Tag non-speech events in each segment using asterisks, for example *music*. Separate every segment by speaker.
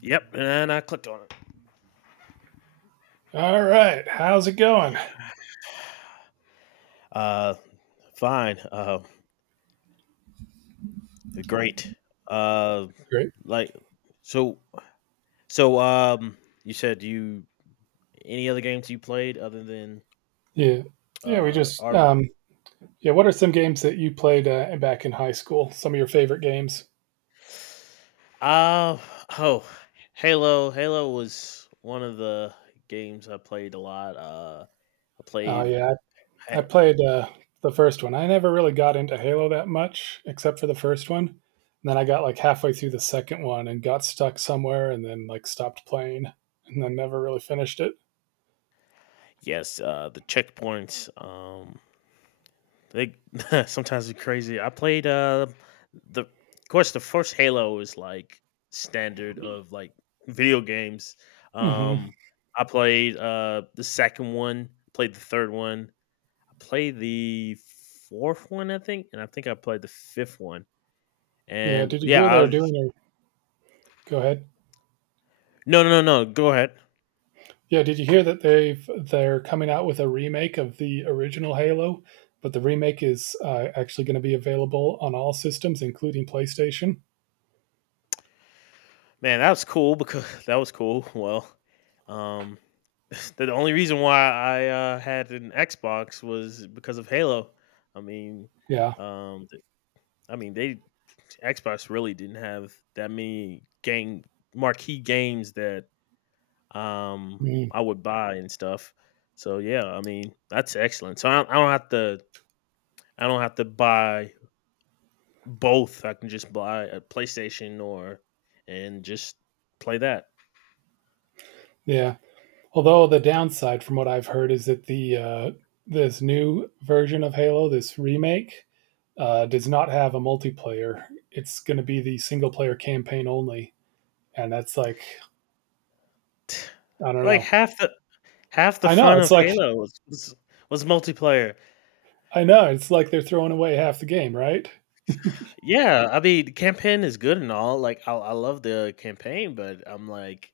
Speaker 1: Yep, and I clicked on it.
Speaker 2: All right. How's it going?
Speaker 1: Uh, Fine. Great. Uh,
Speaker 2: Great.
Speaker 1: like so. So um, you said you any other games you played other than
Speaker 2: Yeah. Yeah, we just
Speaker 1: our
Speaker 2: yeah, what are some games that you played back in high school? Some of your favorite games?
Speaker 1: uh oh, Halo. Halo was one of the games I played a lot. I
Speaker 2: Oh
Speaker 1: played.
Speaker 2: yeah, I
Speaker 1: ha-
Speaker 2: played the first one. I never really got into Halo that much except for the first one. And then I got like halfway through the second one and got stuck somewhere and then like stopped playing and then never really finished it.
Speaker 1: Yes, the checkpoints. They *laughs* sometimes it's crazy. I played the of course the first Halo is like standard of like video games.
Speaker 2: Mhm.
Speaker 1: Um I played the second one, played the third one, I played the fourth one, I think, and I think I played the fifth one.
Speaker 2: Yeah,
Speaker 1: And
Speaker 2: did you
Speaker 1: yeah,
Speaker 2: hear
Speaker 1: I
Speaker 2: they're
Speaker 1: was
Speaker 2: doing a Go ahead.
Speaker 1: no no no no go ahead.
Speaker 2: Yeah, did you hear that they're coming out with a remake of the original Halo? But the remake is actually going to be available on all systems, including PlayStation.
Speaker 1: Man, that was cool because *laughs* that was cool. Um, *laughs* the only reason why I had an Xbox was because of Halo. I mean,
Speaker 2: Yeah.
Speaker 1: th- I mean they Xbox really didn't have that many game marquee games that um
Speaker 2: Mm.
Speaker 1: I would buy and stuff. So yeah, I mean that's excellent. So I don't have to buy both. I can just buy a PlayStation or and just play that.
Speaker 2: Yeah. Although the downside, from what I've heard, is that the this new version of Halo, this remake, does not have a multiplayer. It's going to be the single player campaign only, and that's like I don't
Speaker 1: Like,
Speaker 2: know.
Speaker 1: half the
Speaker 2: I know
Speaker 1: fun
Speaker 2: it's
Speaker 1: of
Speaker 2: like
Speaker 1: Halo was multiplayer.
Speaker 2: I know it's like they're throwing away half the game, right?
Speaker 1: Yeah, I mean, campaign is good and all, like, I love the campaign, but I'm like,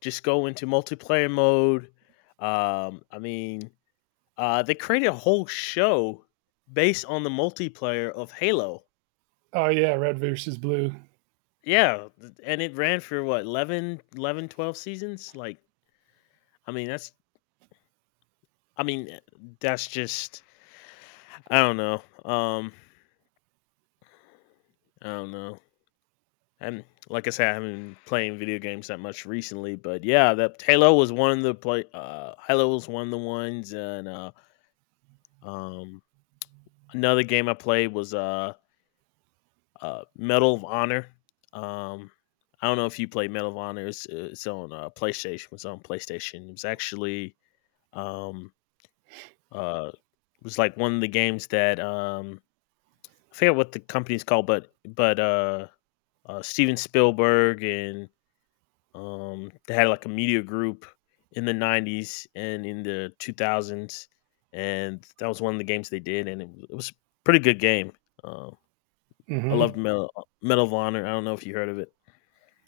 Speaker 1: just go into multiplayer mode. Um, I mean, they created a whole show based on the multiplayer of Halo.
Speaker 2: Oh yeah, red versus blue.
Speaker 1: Yeah, and it ran for what, 11, 11, 12 seasons? Like, I mean, that's I mean, eh, that's just I don't know. Um, I don't know. And like I said, I haven't been playing video games that much recently, but yeah, that Halo was one of the play. Halo was one of the ones, and um, another game I played was Medal of Honor. Um, I don't know if you play Medal of Honor. It's on PlayStation. It's on PlayStation. It was actually um, it was like one of the games that I forget what the company's called, but Steven Spielberg and they had like a media group in the '90s and in the 2000s, and that was one of the games they did, and it was a pretty good game. Um, I loved
Speaker 2: Hmm.
Speaker 1: Medal of Honor. I don't know if you heard of it.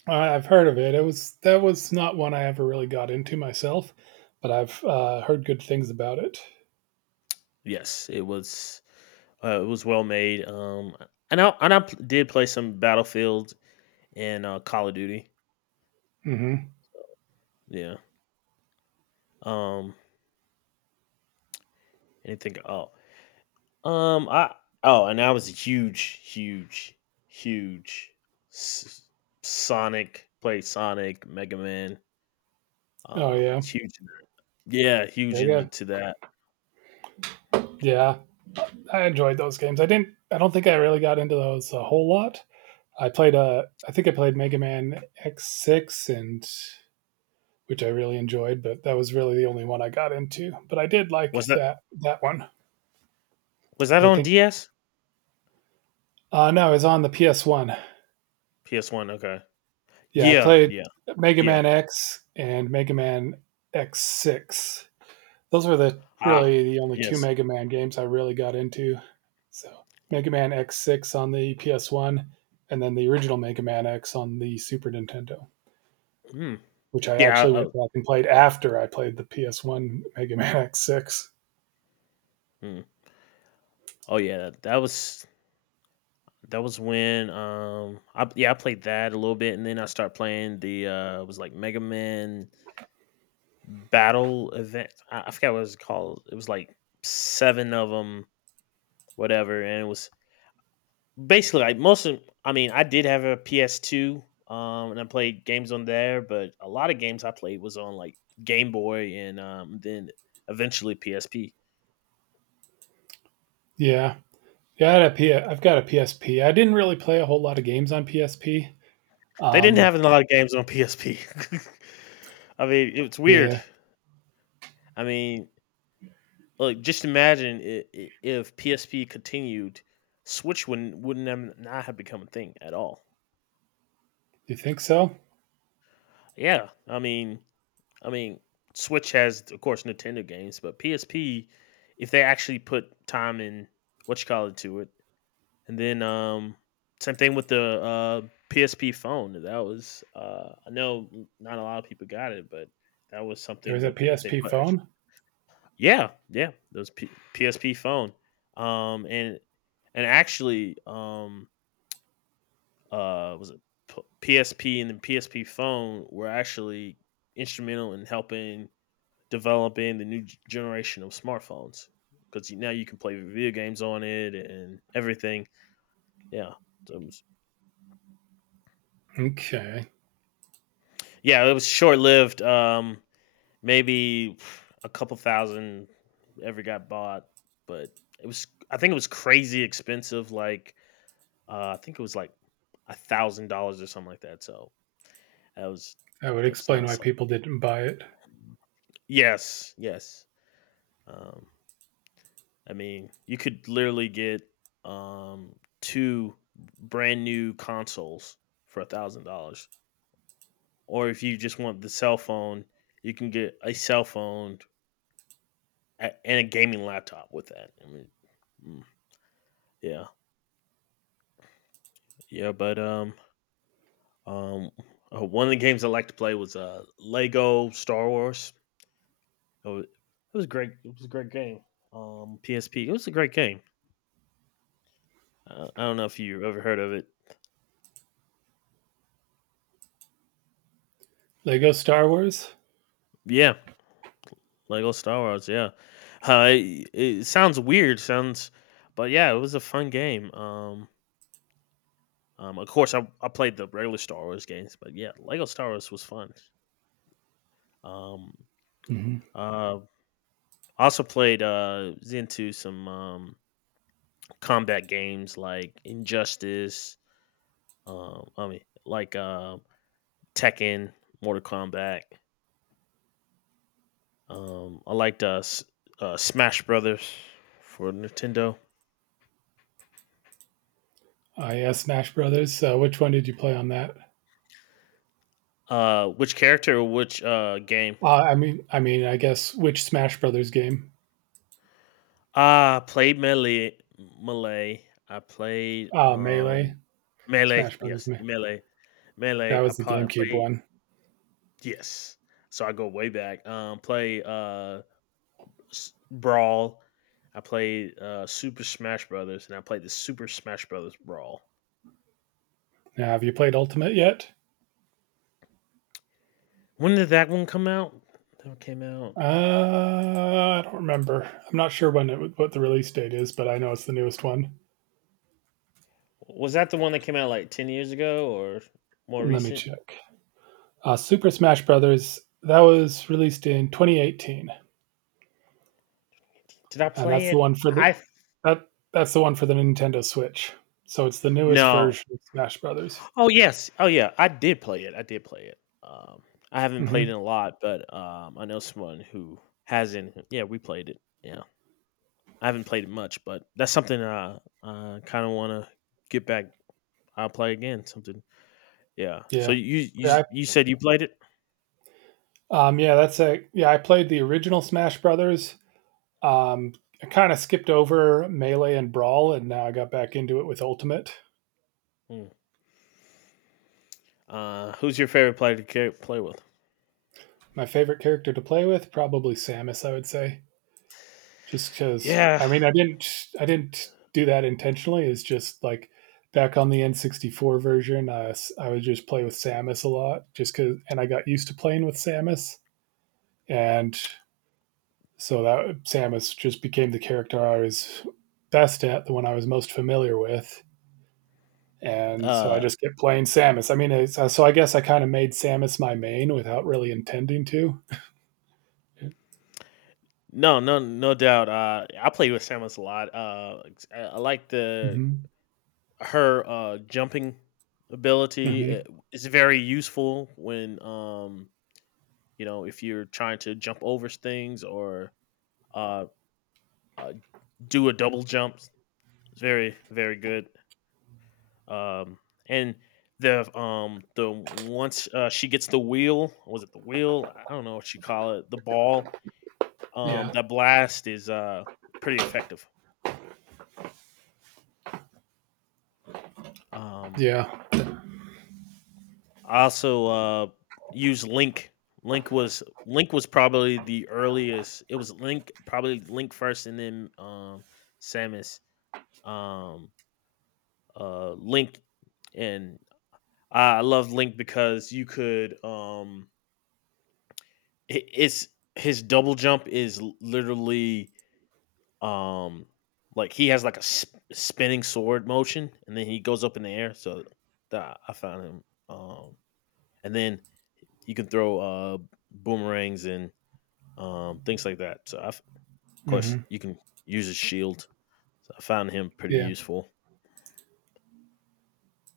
Speaker 2: I've heard of it. It was that was not one I ever really got into myself, but I've heard good things about it.
Speaker 1: Yes, it was. It was well made. And I did play some Battlefield and Call of Duty.
Speaker 2: Hmm.
Speaker 1: Yeah. Um, Anything? Oh, I Oh, and I was a huge, huge, huge S- Sonic. Played Sonic, Mega Man.
Speaker 2: Oh yeah,
Speaker 1: Was huge. Yeah,
Speaker 2: yeah,
Speaker 1: huge
Speaker 2: yeah.
Speaker 1: into that.
Speaker 2: Yeah, I enjoyed those games. I didn't. I don't think I really got into those a whole lot. I think I played Mega Man X six and which I really enjoyed, but that was really the only one I got into. But I did like
Speaker 1: Was that
Speaker 2: that one.
Speaker 1: was that
Speaker 2: I
Speaker 1: on
Speaker 2: think.
Speaker 1: DS?
Speaker 2: No, it's on the PS one.
Speaker 1: PS One. Okay.
Speaker 2: Yeah, I
Speaker 1: Yeah,
Speaker 2: played
Speaker 1: yeah,
Speaker 2: Mega
Speaker 1: yeah.
Speaker 2: Man X and Mega Man X six. Those were the
Speaker 1: Ah,
Speaker 2: really the only two
Speaker 1: yes.
Speaker 2: Mega Man games I really got into. So Mega Man X6 on the PS1, and then the original Mega Man X on the Super Nintendo,
Speaker 1: Mm.
Speaker 2: which I
Speaker 1: Yeah.
Speaker 2: actually went back and played after I played the PS1 Mega Man X6.
Speaker 1: Mm. Oh, yeah. That was when I played that a little bit, and then I started playing the it was like Mega Man battle event. I forgot what it was called. It was like seven of them, whatever, and it was basically like most of. I mean, I did have a PS2, and I played games on there, but a lot of games I played was on like Game Boy, and then eventually PSP.
Speaker 2: Yeah, yeah, I've got a PSP. I didn't really play a whole lot of games on PSP.
Speaker 1: They didn't
Speaker 2: Um,
Speaker 1: have a lot of games on PSP. *laughs* I mean, it's weird.
Speaker 2: yeah,
Speaker 1: I mean, like just imagine I if PSP continued, Switch wouldn't have, not have become a thing at all.
Speaker 2: you think so?
Speaker 1: Yeah, I mean, Switch has, of course, Nintendo games, but PSP, if they actually put time in, what you call it to it, and then same thing with the PSP phone. That was, I know, not a lot of people got it, but that was
Speaker 2: There
Speaker 1: something
Speaker 2: was a
Speaker 1: that they, if they
Speaker 2: PSP
Speaker 1: put, ex-
Speaker 2: phone.
Speaker 1: yeah, yeah, PSP phone, um, and and actually, uh, was it PSP and then PSP phone were actually instrumental in helping developing the new generation of smartphones because now you can play video games on it and everything. Yeah, so it was,
Speaker 2: Okay,
Speaker 1: yeah, it was short lived. Maybe a couple thousand ever got bought, but it was I think it was crazy expensive. I think it was like $1,000 or something like that. So that was
Speaker 2: that would
Speaker 1: that was
Speaker 2: explain
Speaker 1: not
Speaker 2: why
Speaker 1: something.
Speaker 2: people didn't buy it.
Speaker 1: Yes, yes. Um, I mean, you could literally get um two brand new consoles for $1,000. Or if you just want the cell phone, you can get a cell phone and a gaming laptop with that. I mean, mm, yeah, yeah, but um, One of the games I like to play was Lego Star Wars. It was great. It was a great game. PSP. It was a great game. I don't know if you ever heard of it.
Speaker 2: Lego Star Wars.
Speaker 1: Yeah, Lego Star Wars, yeah. It sounds weird, but yeah, it was a fun game. Of course, I played the regular Star Wars games, but yeah, Lego Star Wars was fun. Um,
Speaker 2: Hmm.
Speaker 1: uh, Also played was into some combat games like Injustice. Um, I mean, like uh, Tekken, Mortal Kombat. I liked Smash Brothers for Nintendo.
Speaker 2: Oh yeah, Smash Brothers. Which one did you play on that?
Speaker 1: Which character, or which game?
Speaker 2: I mean, I guess which Smash Brothers game?
Speaker 1: I played melee. I played
Speaker 2: Melee,
Speaker 1: melee.
Speaker 2: Smash Brothers.
Speaker 1: Yes,
Speaker 2: Me-
Speaker 1: melee,
Speaker 2: That
Speaker 1: melee. I
Speaker 2: was the
Speaker 1: probably
Speaker 2: GameCube
Speaker 1: played
Speaker 2: one.
Speaker 1: Yes. So I go way back. Brawl. I played Super Smash Brothers, and I played the Super Smash Brothers Brawl.
Speaker 2: Now, have you played Ultimate yet?
Speaker 1: When did that one come out? That one came out.
Speaker 2: I don't remember. I'm not sure what the release date is, but I know it's the newest one.
Speaker 1: Was that the one that came out like 10 years ago or more
Speaker 2: Let me
Speaker 1: recent?
Speaker 2: check. Super Smash Brothers. That was released in 2018,
Speaker 1: Did I
Speaker 2: and
Speaker 1: play
Speaker 2: that's the
Speaker 1: it?
Speaker 2: one for
Speaker 1: I
Speaker 2: the
Speaker 1: f-
Speaker 2: that that's the one for the Nintendo Switch. So it's the newest
Speaker 1: No.
Speaker 2: version of Smash Brothers.
Speaker 1: Oh yes. Oh yeah. I did play it. I did play it. I haven't played
Speaker 2: Hmm.
Speaker 1: it a lot, but I know someone who has in. Yeah, we played it. Yeah, I haven't played it much, but that's something I kind of want to get back. I'll play again. Something. Yeah. So
Speaker 2: Yeah, yeah.
Speaker 1: you said you played it.
Speaker 2: Yeah, that's a yeah. I played the original Smash Brothers. Um, I kind of skipped over Melee and Brawl, and now I got back into it with Ultimate.
Speaker 1: Mm. Who's your favorite player to play with?
Speaker 2: My favorite character to play with probably Samus. I would say just because
Speaker 1: Yeah.
Speaker 2: I mean I didn't do that intentionally. It's just like back on the N64 version, I would just play with Samus a lot, just cause, and I got used to playing with Samus, and so that Samus just became the character I was best at, the one I was most familiar with, and so I
Speaker 1: Uh,
Speaker 2: just kept playing Samus. So I guess I kind of made Samus my main without really intending to.
Speaker 1: no doubt. I play with Samus a lot. I like the
Speaker 2: Hmm.
Speaker 1: her jumping ability
Speaker 2: Hmm.
Speaker 1: is very useful when you know if you're trying to jump over things or uh, uh, do a double jump. It's very very good. Um, and the once she gets the wheel, was it the wheel, I don't know what you call it, the ball,
Speaker 2: Yeah.
Speaker 1: that blast is pretty effective. Um,
Speaker 2: Yeah.
Speaker 1: I also use Link. Link was probably the earliest. It was Link Probably Link first, and then Samus. Um, Link, and I love Link because you could it's his double jump is literally um like he has like a spinning sword motion, and then he goes up in the air. So that I found him. Um, and then you can throw boomerangs and things like that. So, I've, of course,
Speaker 2: Hmm.
Speaker 1: you can use his shield. So I found him pretty
Speaker 2: Yeah.
Speaker 1: useful.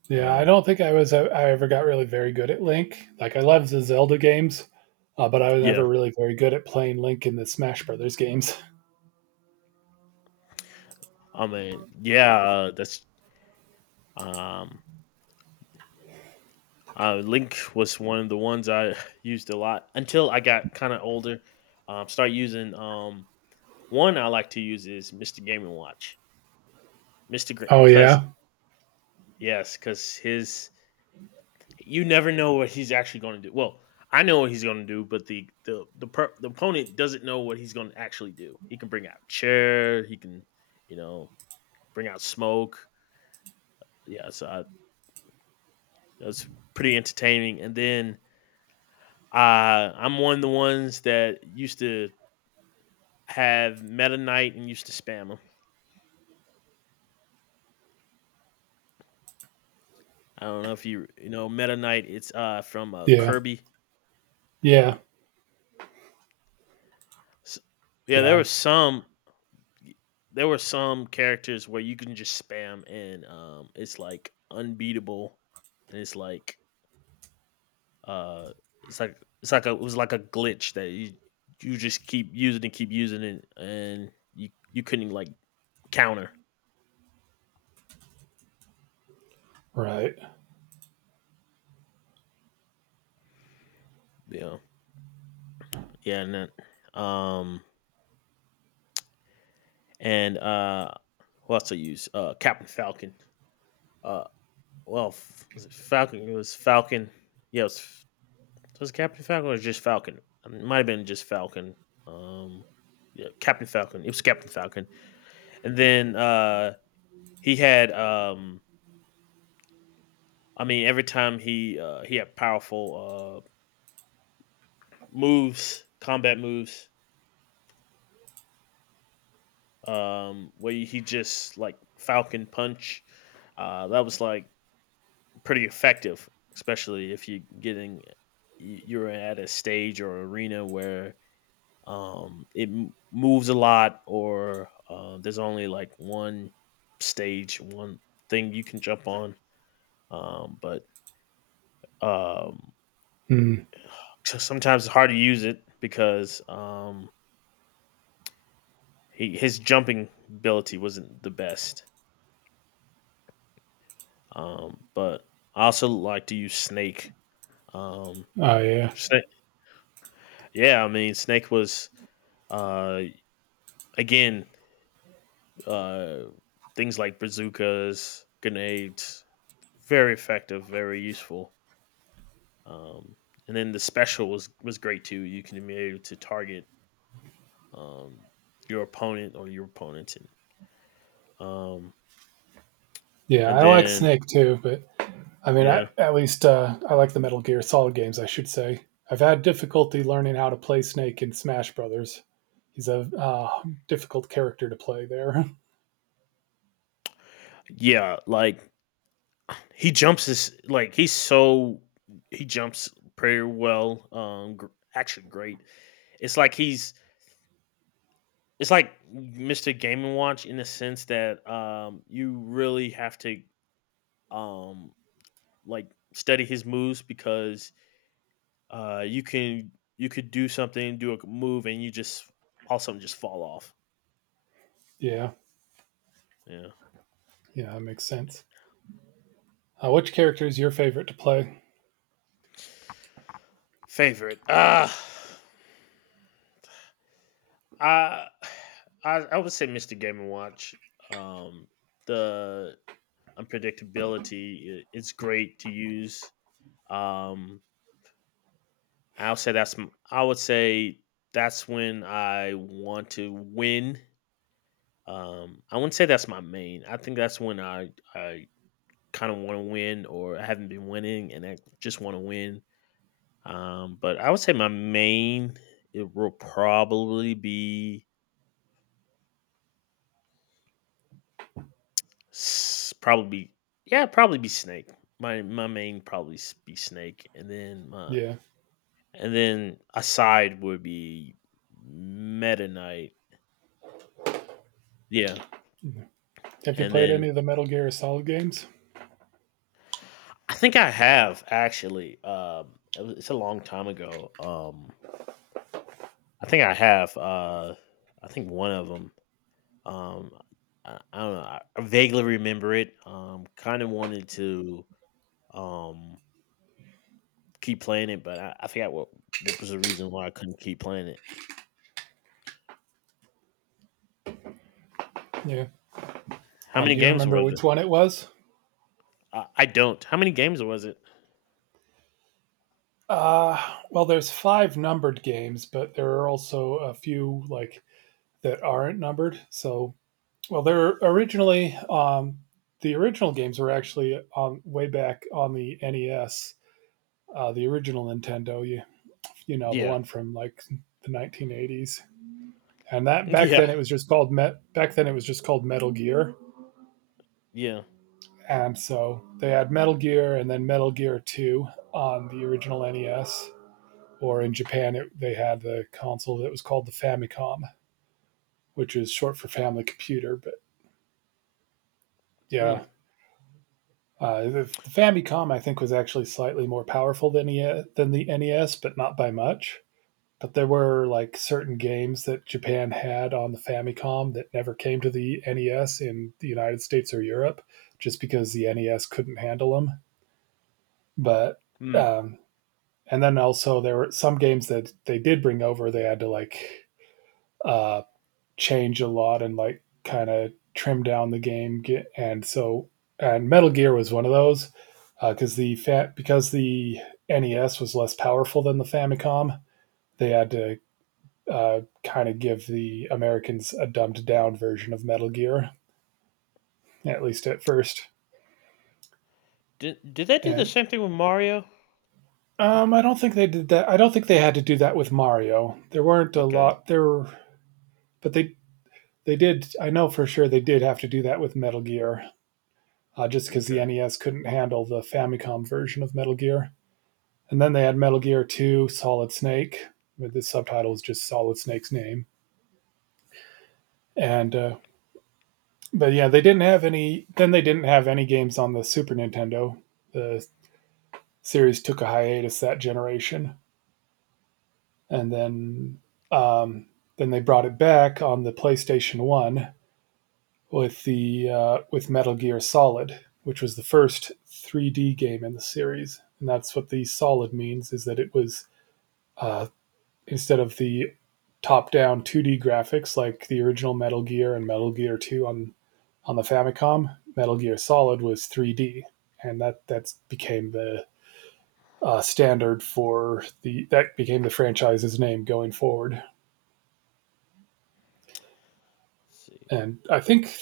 Speaker 2: Yeah. I
Speaker 1: Um,
Speaker 2: don't think I was I, I ever got really very good at Link. Like I loved the Zelda games, but I was
Speaker 1: yeah,
Speaker 2: never really very good at playing Link in the Smash Brothers games.
Speaker 1: I mean, yeah, that's um, Link was one of the ones I *laughs* *sighs* used a lot until I got kind of older. Start using one I like to use is Mr. Gaming Watch,
Speaker 2: Oh
Speaker 1: because
Speaker 2: yeah.
Speaker 1: yes, because his you never know what he's actually going to do. Well, I know what he's going to do, but the opponent doesn't know what he's going to actually do. He can bring out a chair. He can, you know, bring out smoke. Yeah, that's pretty entertaining. And then I'm one of the ones that used to have Meta Knight and used to spam him. I don't know if you know Meta Knight. It's from
Speaker 2: Yeah.
Speaker 1: Kirby. Yeah,
Speaker 2: Yeah.
Speaker 1: S- yeah. There
Speaker 2: Yeah.
Speaker 1: was y- there were some characters where you can just spam and it's like unbeatable and uh it was like a glitch that you just keep using and keep using it and you couldn't like counter.
Speaker 2: Right.
Speaker 1: Yeah, yeah. And then, um and who else, I use Captain Falcon. Uh well f- was it Falcon it was Falcon yeah it was Captain Falcon or just Falcon? I mean, it might have been just Falcon. Um, yeah, Captain Falcon. It was Captain Falcon. And then he had. I mean, every time he had powerful moves, combat moves. Where he just like Falcon punch. That was like pretty effective, especially if you're at a stage or arena where moves a lot, or there's only like one stage, one thing you can jump on but um
Speaker 2: Mm.
Speaker 1: so sometimes it's hard to use it because he his jumping ability wasn't the best, but I also like to use Snake. um
Speaker 2: Oh yeah.
Speaker 1: Snake, yeah, I mean Snake was, uh again, uh things like bazookas, grenades, very effective, very useful. Um, and then the special was great too. You can be able to target um, your opponent or your opponents, um,
Speaker 2: Yeah.
Speaker 1: and
Speaker 2: I like
Speaker 1: then
Speaker 2: Snake too, but I mean,
Speaker 1: yeah,
Speaker 2: at least I like the Metal Gear Solid games, I should say. I've had difficulty learning how to play Snake in Smash Brothers. He's a difficult character to play there.
Speaker 1: yeah, like he jumps this, like he's so, he jumps pretty well. Actually, great. It's like he's it's like Mr. Game and Watch, in the sense that you really have to, um, like, study his moves because Uh, you can you could do something, do a move, and you just all of a sudden just fall off.
Speaker 2: *laughs* yeah,
Speaker 1: Yeah.
Speaker 2: yeah, that makes sense. Which character is your favorite to play?
Speaker 1: Favorite. I I would say Mr. Game and Watch. Um the unpredictability, it's great to use. Um I'll say I would say that's when I want to win. I wouldn't say that's my main. I think that's when I kind of want to win, or I haven't been winning and I just want to win. But I would say my main, it will probably be s- probably yeah, probably be Snake. My main probably be Snake, and then my,
Speaker 2: Yeah.
Speaker 1: and then aside would be Meta Knight. Yeah,
Speaker 2: Have you
Speaker 1: and
Speaker 2: played
Speaker 1: then
Speaker 2: any of the Metal Gear Solid games?
Speaker 1: I think I have, actually. It's a long time ago. I think I have. I think one of them. Um, I don't know. I vaguely remember it. Kind of wanted to, Um, keep playing it, but I forgot what was the reason why I couldn't keep playing it.
Speaker 2: Yeah.
Speaker 1: How many
Speaker 2: Do you
Speaker 1: games
Speaker 2: remember
Speaker 1: was it?
Speaker 2: which one it was?
Speaker 1: I don't. How many games was it?
Speaker 2: Uh, well, there's five numbered games, but there are also a few like that aren't numbered. So well, they're originally the original games were actually on way back on the NES, the original Nintendo. You know the
Speaker 1: Yeah.
Speaker 2: one from like the 1980s, and that back
Speaker 1: *laughs* Yeah,
Speaker 2: then it was just called Met. Back then it was just called Metal Gear,
Speaker 1: yeah.
Speaker 2: and so they had Metal Gear and then Metal Gear Two on the original NES. Or in Japan, they had the console that was called the Famicom, which is short for Family Computer. But
Speaker 1: Hmm.
Speaker 2: yeah, the Famicom, I think, was actually slightly more powerful than than the NES, but not by much. But there were like certain games that Japan had on the Famicom that never came to the NES in the United States or Europe, just because the NES couldn't handle them. But
Speaker 1: Hmm.
Speaker 2: um, and then also there were some games that they did bring over. They had to like uh, change a lot and like kind of trim down the game. And Metal Gear was one of those because because the NES was less powerful than the Famicom, they had to kind of give the Americans a dumbed down version of Metal Gear, at least at first.
Speaker 1: Did that do the
Speaker 2: And
Speaker 1: same thing with Mario? I think.
Speaker 2: I don't think they did that. I don't think they had to do that with Mario. There weren't a
Speaker 1: Okay.
Speaker 2: lot there, but they did. I know for sure they did have to do that with Metal Gear, just because the
Speaker 1: Okay.
Speaker 2: NES couldn't handle the Famicom version of Metal Gear. And then they had Metal Gear 2 Solid Snake, but the subtitle is just Solid Snake's name. And but yeah, they didn't have any. Then they didn't have any games on the Super Nintendo. The series took a hiatus that generation, and um, then they brought it back on the PlayStation One with the with Metal Gear Solid, which was the first 3D game in the series. And that's what the solid means is that it was uh, instead of the top-down 2D graphics like the original Metal Gear and Metal Gear 2 on the Famicom. Metal Gear Solid was 3D, and that's became the standard for the that became the franchise's name going forward.
Speaker 1: Let's see.
Speaker 2: And I think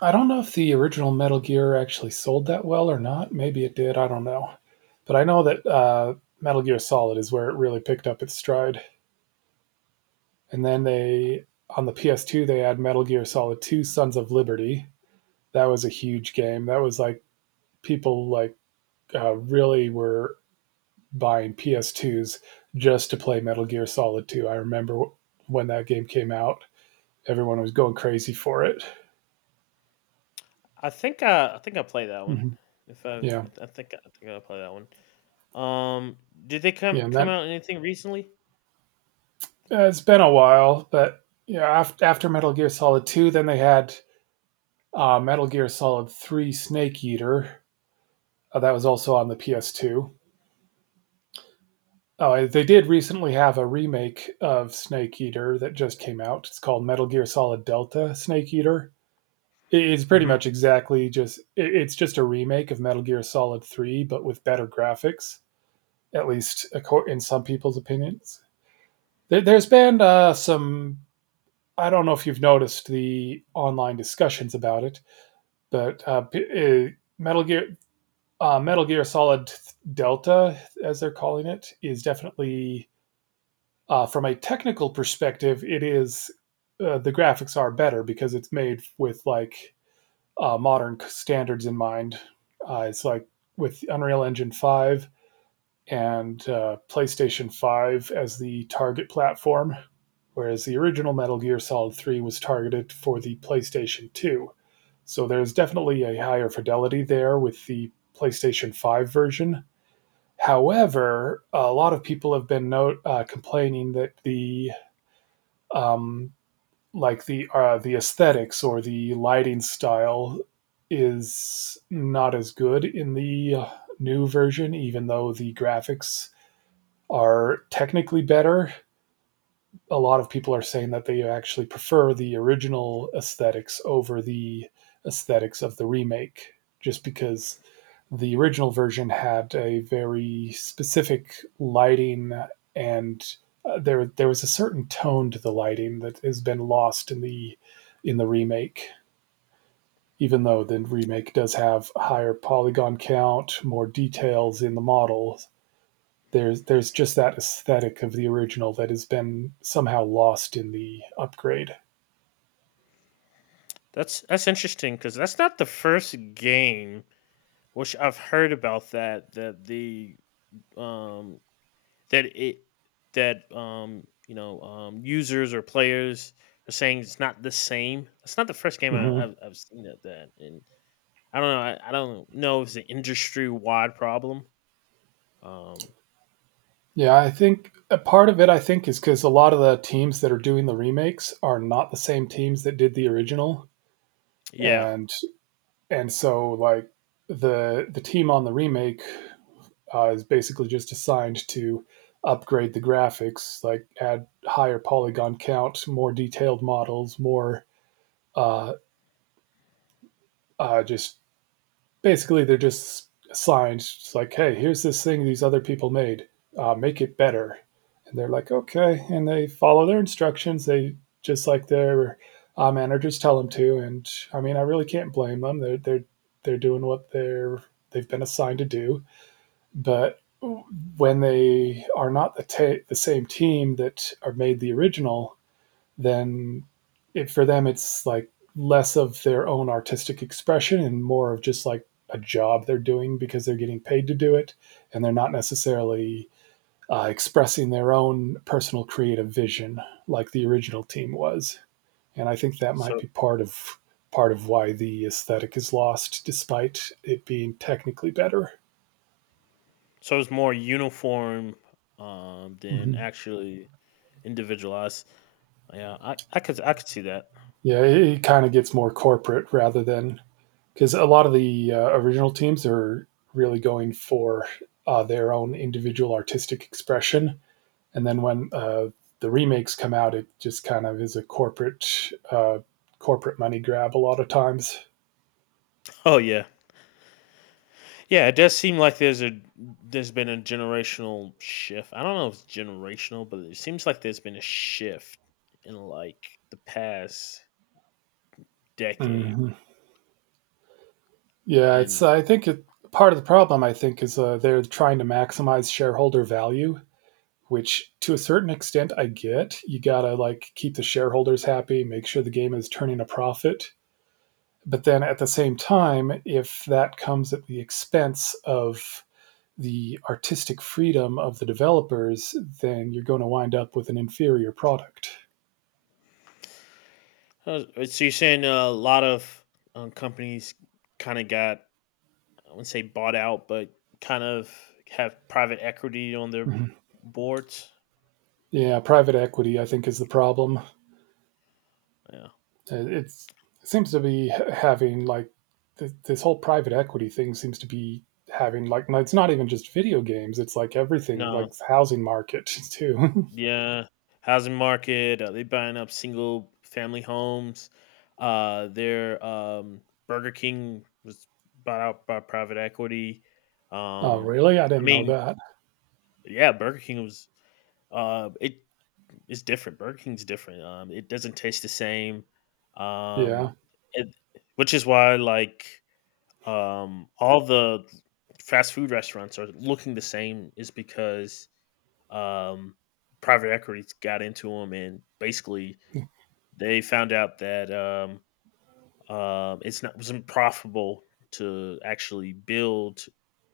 Speaker 2: I don't know if the original Metal Gear actually sold that well or not. Maybe it did. I don't know, but I know that Metal Gear Solid is where it really picked up its stride. And then they on the PS2 they had Metal Gear Solid 2 Sons of Liberty. That was a huge game. That was like people like really were buying PS2s just to play Metal Gear Solid 2. I remember when that game came out, everyone was going crazy for it.
Speaker 1: I think I play that one.
Speaker 2: Mhm.
Speaker 1: If I,
Speaker 2: Yeah.
Speaker 1: I th- I think I'll play that one. Um, did they
Speaker 2: Yeah, and
Speaker 1: come
Speaker 2: that
Speaker 1: out anything recently?
Speaker 2: it's been a while, but yeah, after Metal Gear Solid 2, then they had Metal Gear Solid 3 Snake Eater. That was also on the PS2. Oh, they did recently have a remake of Snake Eater that just came out. It's called Metal Gear Solid Delta Snake Eater. It's pretty
Speaker 1: Hmm.
Speaker 2: much exactly it's just a remake of Metal Gear Solid 3 but with better graphics, in some people's opinions. There's been some I don't know if you've noticed the online discussions about it, but Metal Gear Metal Gear Solid Delta, as they're calling it, is definitely from a technical perspective, it is the graphics are better because it's made with like modern standards in mind. It's like with Unreal Engine 5 and PlayStation 5 as the target platform, whereas the original Metal Gear Solid 3 was targeted for the PlayStation 2. So there's definitely a higher fidelity there with the PlayStation 5 version. However, a lot of people have been complaining that the um, the aesthetics or the lighting style is not as good in the new version, even though the graphics are technically better. A lot of people are saying that they actually prefer the original aesthetics over the aesthetics of the remake, just because the original version had a very specific lighting, and there there was a certain tone to the lighting that has been lost in the remake. Even though the remake does have higher polygon count, more details in the model, there's just that aesthetic of the original that has been somehow lost in the upgrade.
Speaker 1: That's interesting because that's not the first game which I've heard about that that the um that it that users or players are saying it's not the same. It's not the first game
Speaker 2: Mm-hmm.
Speaker 1: I've seen that, and I don't know, I don't know if it's an industry wide problem. Um,
Speaker 2: Yeah, I think a part of it I think is because a lot of the teams that are doing the remakes are not the same teams that did the original.
Speaker 1: yeah.
Speaker 2: and and so like the team on the remake is basically just assigned to upgrade the graphics, like add higher polygon count, more detailed models, more uh, just basically they're just assigned. It's like, hey, here's this thing these other people made, make it better. And they're like, okay, and they follow their instructions they just like their managers tell them to. And I mean, I really can't blame them. They're doing what they've been assigned to do. But when they are not the, ta the same team that are made the original, then for them it's like less of their own artistic expression and more of just like a job they're doing because they're getting paid to do it. And they're not necessarily expressing their own personal creative vision like the original team was. And I think that might
Speaker 1: So
Speaker 2: be part of why the aesthetic is lost despite it being technically better.
Speaker 1: So it's more uniform, than
Speaker 2: Mm-hmm.
Speaker 1: actually individualized. Yeah, I could see that. *laughs*
Speaker 2: Yeah, it kind of gets more corporate rather than because a lot of the original teams are really going for their own individual artistic expression. And then when the remakes come out, it just kind of is a corporate corporate money grab a lot of times.
Speaker 1: Oh yeah, yeah. It does seem like there's a there's been a generational shift. I don't know if it's generational, but it seems like there's been a shift in like the past decade.
Speaker 2: Mm-hmm. Yeah, it's
Speaker 1: And
Speaker 2: I think it, part of the problem I think is they're trying to maximize shareholder value, which to a certain extent I get. You gotta like keep the shareholders happy, make sure the game is turning a profit. But then at the same time, if that comes at the expense of the artistic freedom of the developers, then you're going to wind up with an inferior product.
Speaker 1: so you're saying a lot of companies kind of got, I wouldn't say bought out, but kind of have private equity on their
Speaker 2: Mhm.
Speaker 1: boards.
Speaker 2: Yeah, private equity, I think, is the problem.
Speaker 1: Yeah.
Speaker 2: Uh, It's, it seems to be having like this whole private equity thing seems to be having like, no, it's not even just video games; it's like everything,
Speaker 1: No.
Speaker 2: like housing market too.
Speaker 1: Yeah, housing market. They buying up single family homes. Their Burger King was bought out by private equity.
Speaker 2: *laughs* Oh,
Speaker 1: Um,
Speaker 2: really? I
Speaker 1: I
Speaker 2: didn't know
Speaker 1: mean,
Speaker 2: that.
Speaker 1: yeah, Burger King was. It is different. Burger King's different. It doesn't taste the same.
Speaker 2: Yeah,
Speaker 1: Um, it, which is why like all the fast food restaurants are looking the same is because um, private equity got into them, and basically they found out that it's not it wasn't profitable to actually build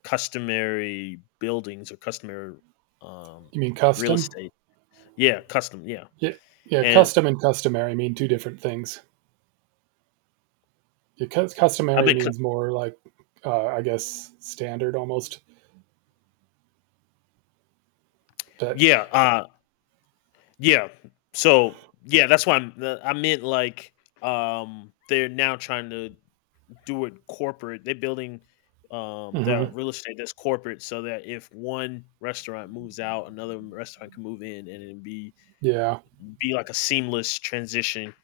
Speaker 1: customary buildings or customary um,
Speaker 2: you mean
Speaker 1: real
Speaker 2: custom?
Speaker 1: estate. Yeah, custom. Yeah,
Speaker 2: Yeah, yeah.
Speaker 1: and
Speaker 2: Custom and customary mean two different things. Yeah,
Speaker 1: I
Speaker 2: customary
Speaker 1: mean, cu-
Speaker 2: means more like, I guess, standard almost. But
Speaker 1: yeah, yeah. So yeah, that's why I meant like, they're now trying to do it corporate. They're building their
Speaker 2: mhm,
Speaker 1: real estate that's corporate so that if one restaurant moves out, another restaurant can move in and it
Speaker 2: yeah,
Speaker 1: be like a seamless transition.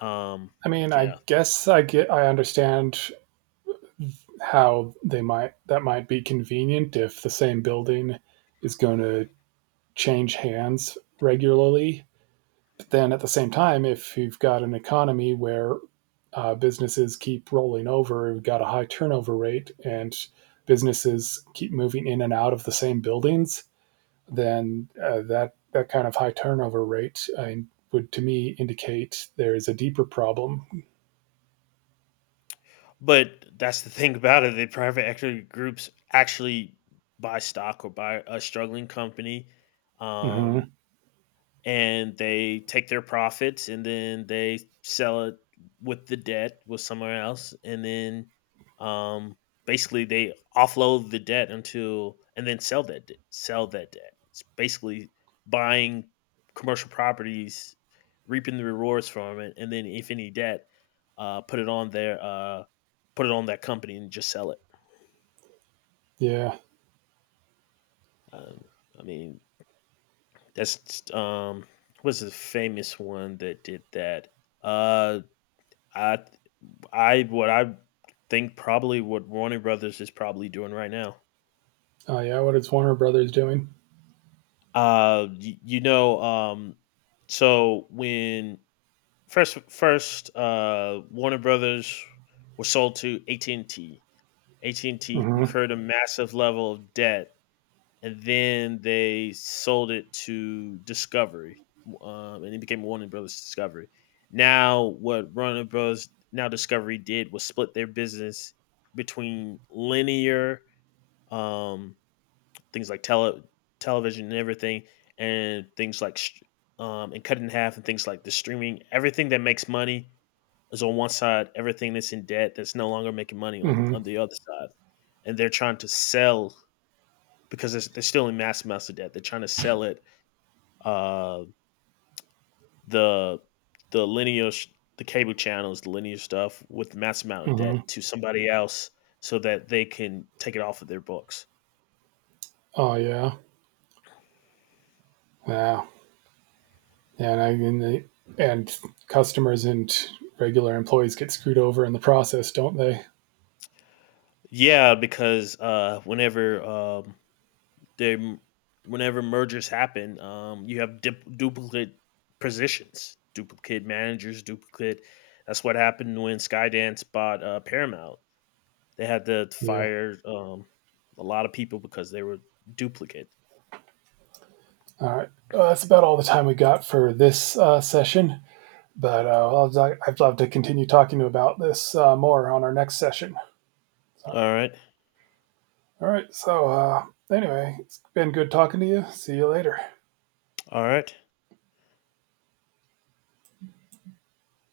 Speaker 1: Um
Speaker 2: I mean,
Speaker 1: yeah.
Speaker 2: I understand how they might that might be convenient if the same building is going to change hands regularly. But then at the same time, if you've got an economy where businesses keep rolling over. We've got a high turnover rate, and businesses keep moving in and out of the same buildings. Then that kind of high turnover rate would, to me, indicate there is a deeper problem.
Speaker 1: But that's the thing about it. The private equity groups actually buy stock or buy a struggling company um
Speaker 2: Hmm.
Speaker 1: and they take their profits, and then they sell it with the debt with somewhere else, and then um basically they offload the debt, until and then sell sell that debt. It's basically buying commercial properties, reaping the rewards from it, and then if any debt, uh put it on their uh put it on that company and just sell it.
Speaker 2: Yeah.
Speaker 1: um, I mean, that's what's the famous one that did that? uh I I think probably what Warner Brothers is probably doing right now.
Speaker 2: Oh yeah. What is Warner Brothers doing?
Speaker 1: You know, so when first Warner Brothers was sold to AT&T, AT&T
Speaker 2: Mm
Speaker 1: incurred a massive level of debt, and then they sold it to Discovery, and it became Warner Brothers Discovery. Now, what Warner Brothers, now Discovery, did was split their business between linear, um, things like television and everything, and things like, and cut it in half, and things like the streaming. Everything that makes money is on one side. Everything that's in debt that's no longer making money
Speaker 2: hmm
Speaker 1: on
Speaker 2: mm
Speaker 1: the other side, and they're trying to sell because they're still in massive amounts of debt. They're trying to sell it. Uh, the the linear, the cable channels, the linear stuff with massive amount
Speaker 2: hmm
Speaker 1: of
Speaker 2: mm
Speaker 1: debt,
Speaker 2: hmm
Speaker 1: to somebody else, so that they can take it off of their books.
Speaker 2: Oh yeah. Yeah. And I mean, they, and customers and regular employees get screwed over in the process, don't they?
Speaker 1: Yeah, because they whenever mergers happen, you have duplicate positions, duplicate managers, duplicate. That's what happened when Skydance bought Paramount. They had to
Speaker 2: Yeah.
Speaker 1: fire a lot of people because they were duplicate.
Speaker 2: All right. Well, that's about all the time we got for this session, but I'd love to continue talking about this more on our next session. So,
Speaker 1: All right,
Speaker 2: all right. So, anyway, it's been good talking to you. See you later.
Speaker 1: all right.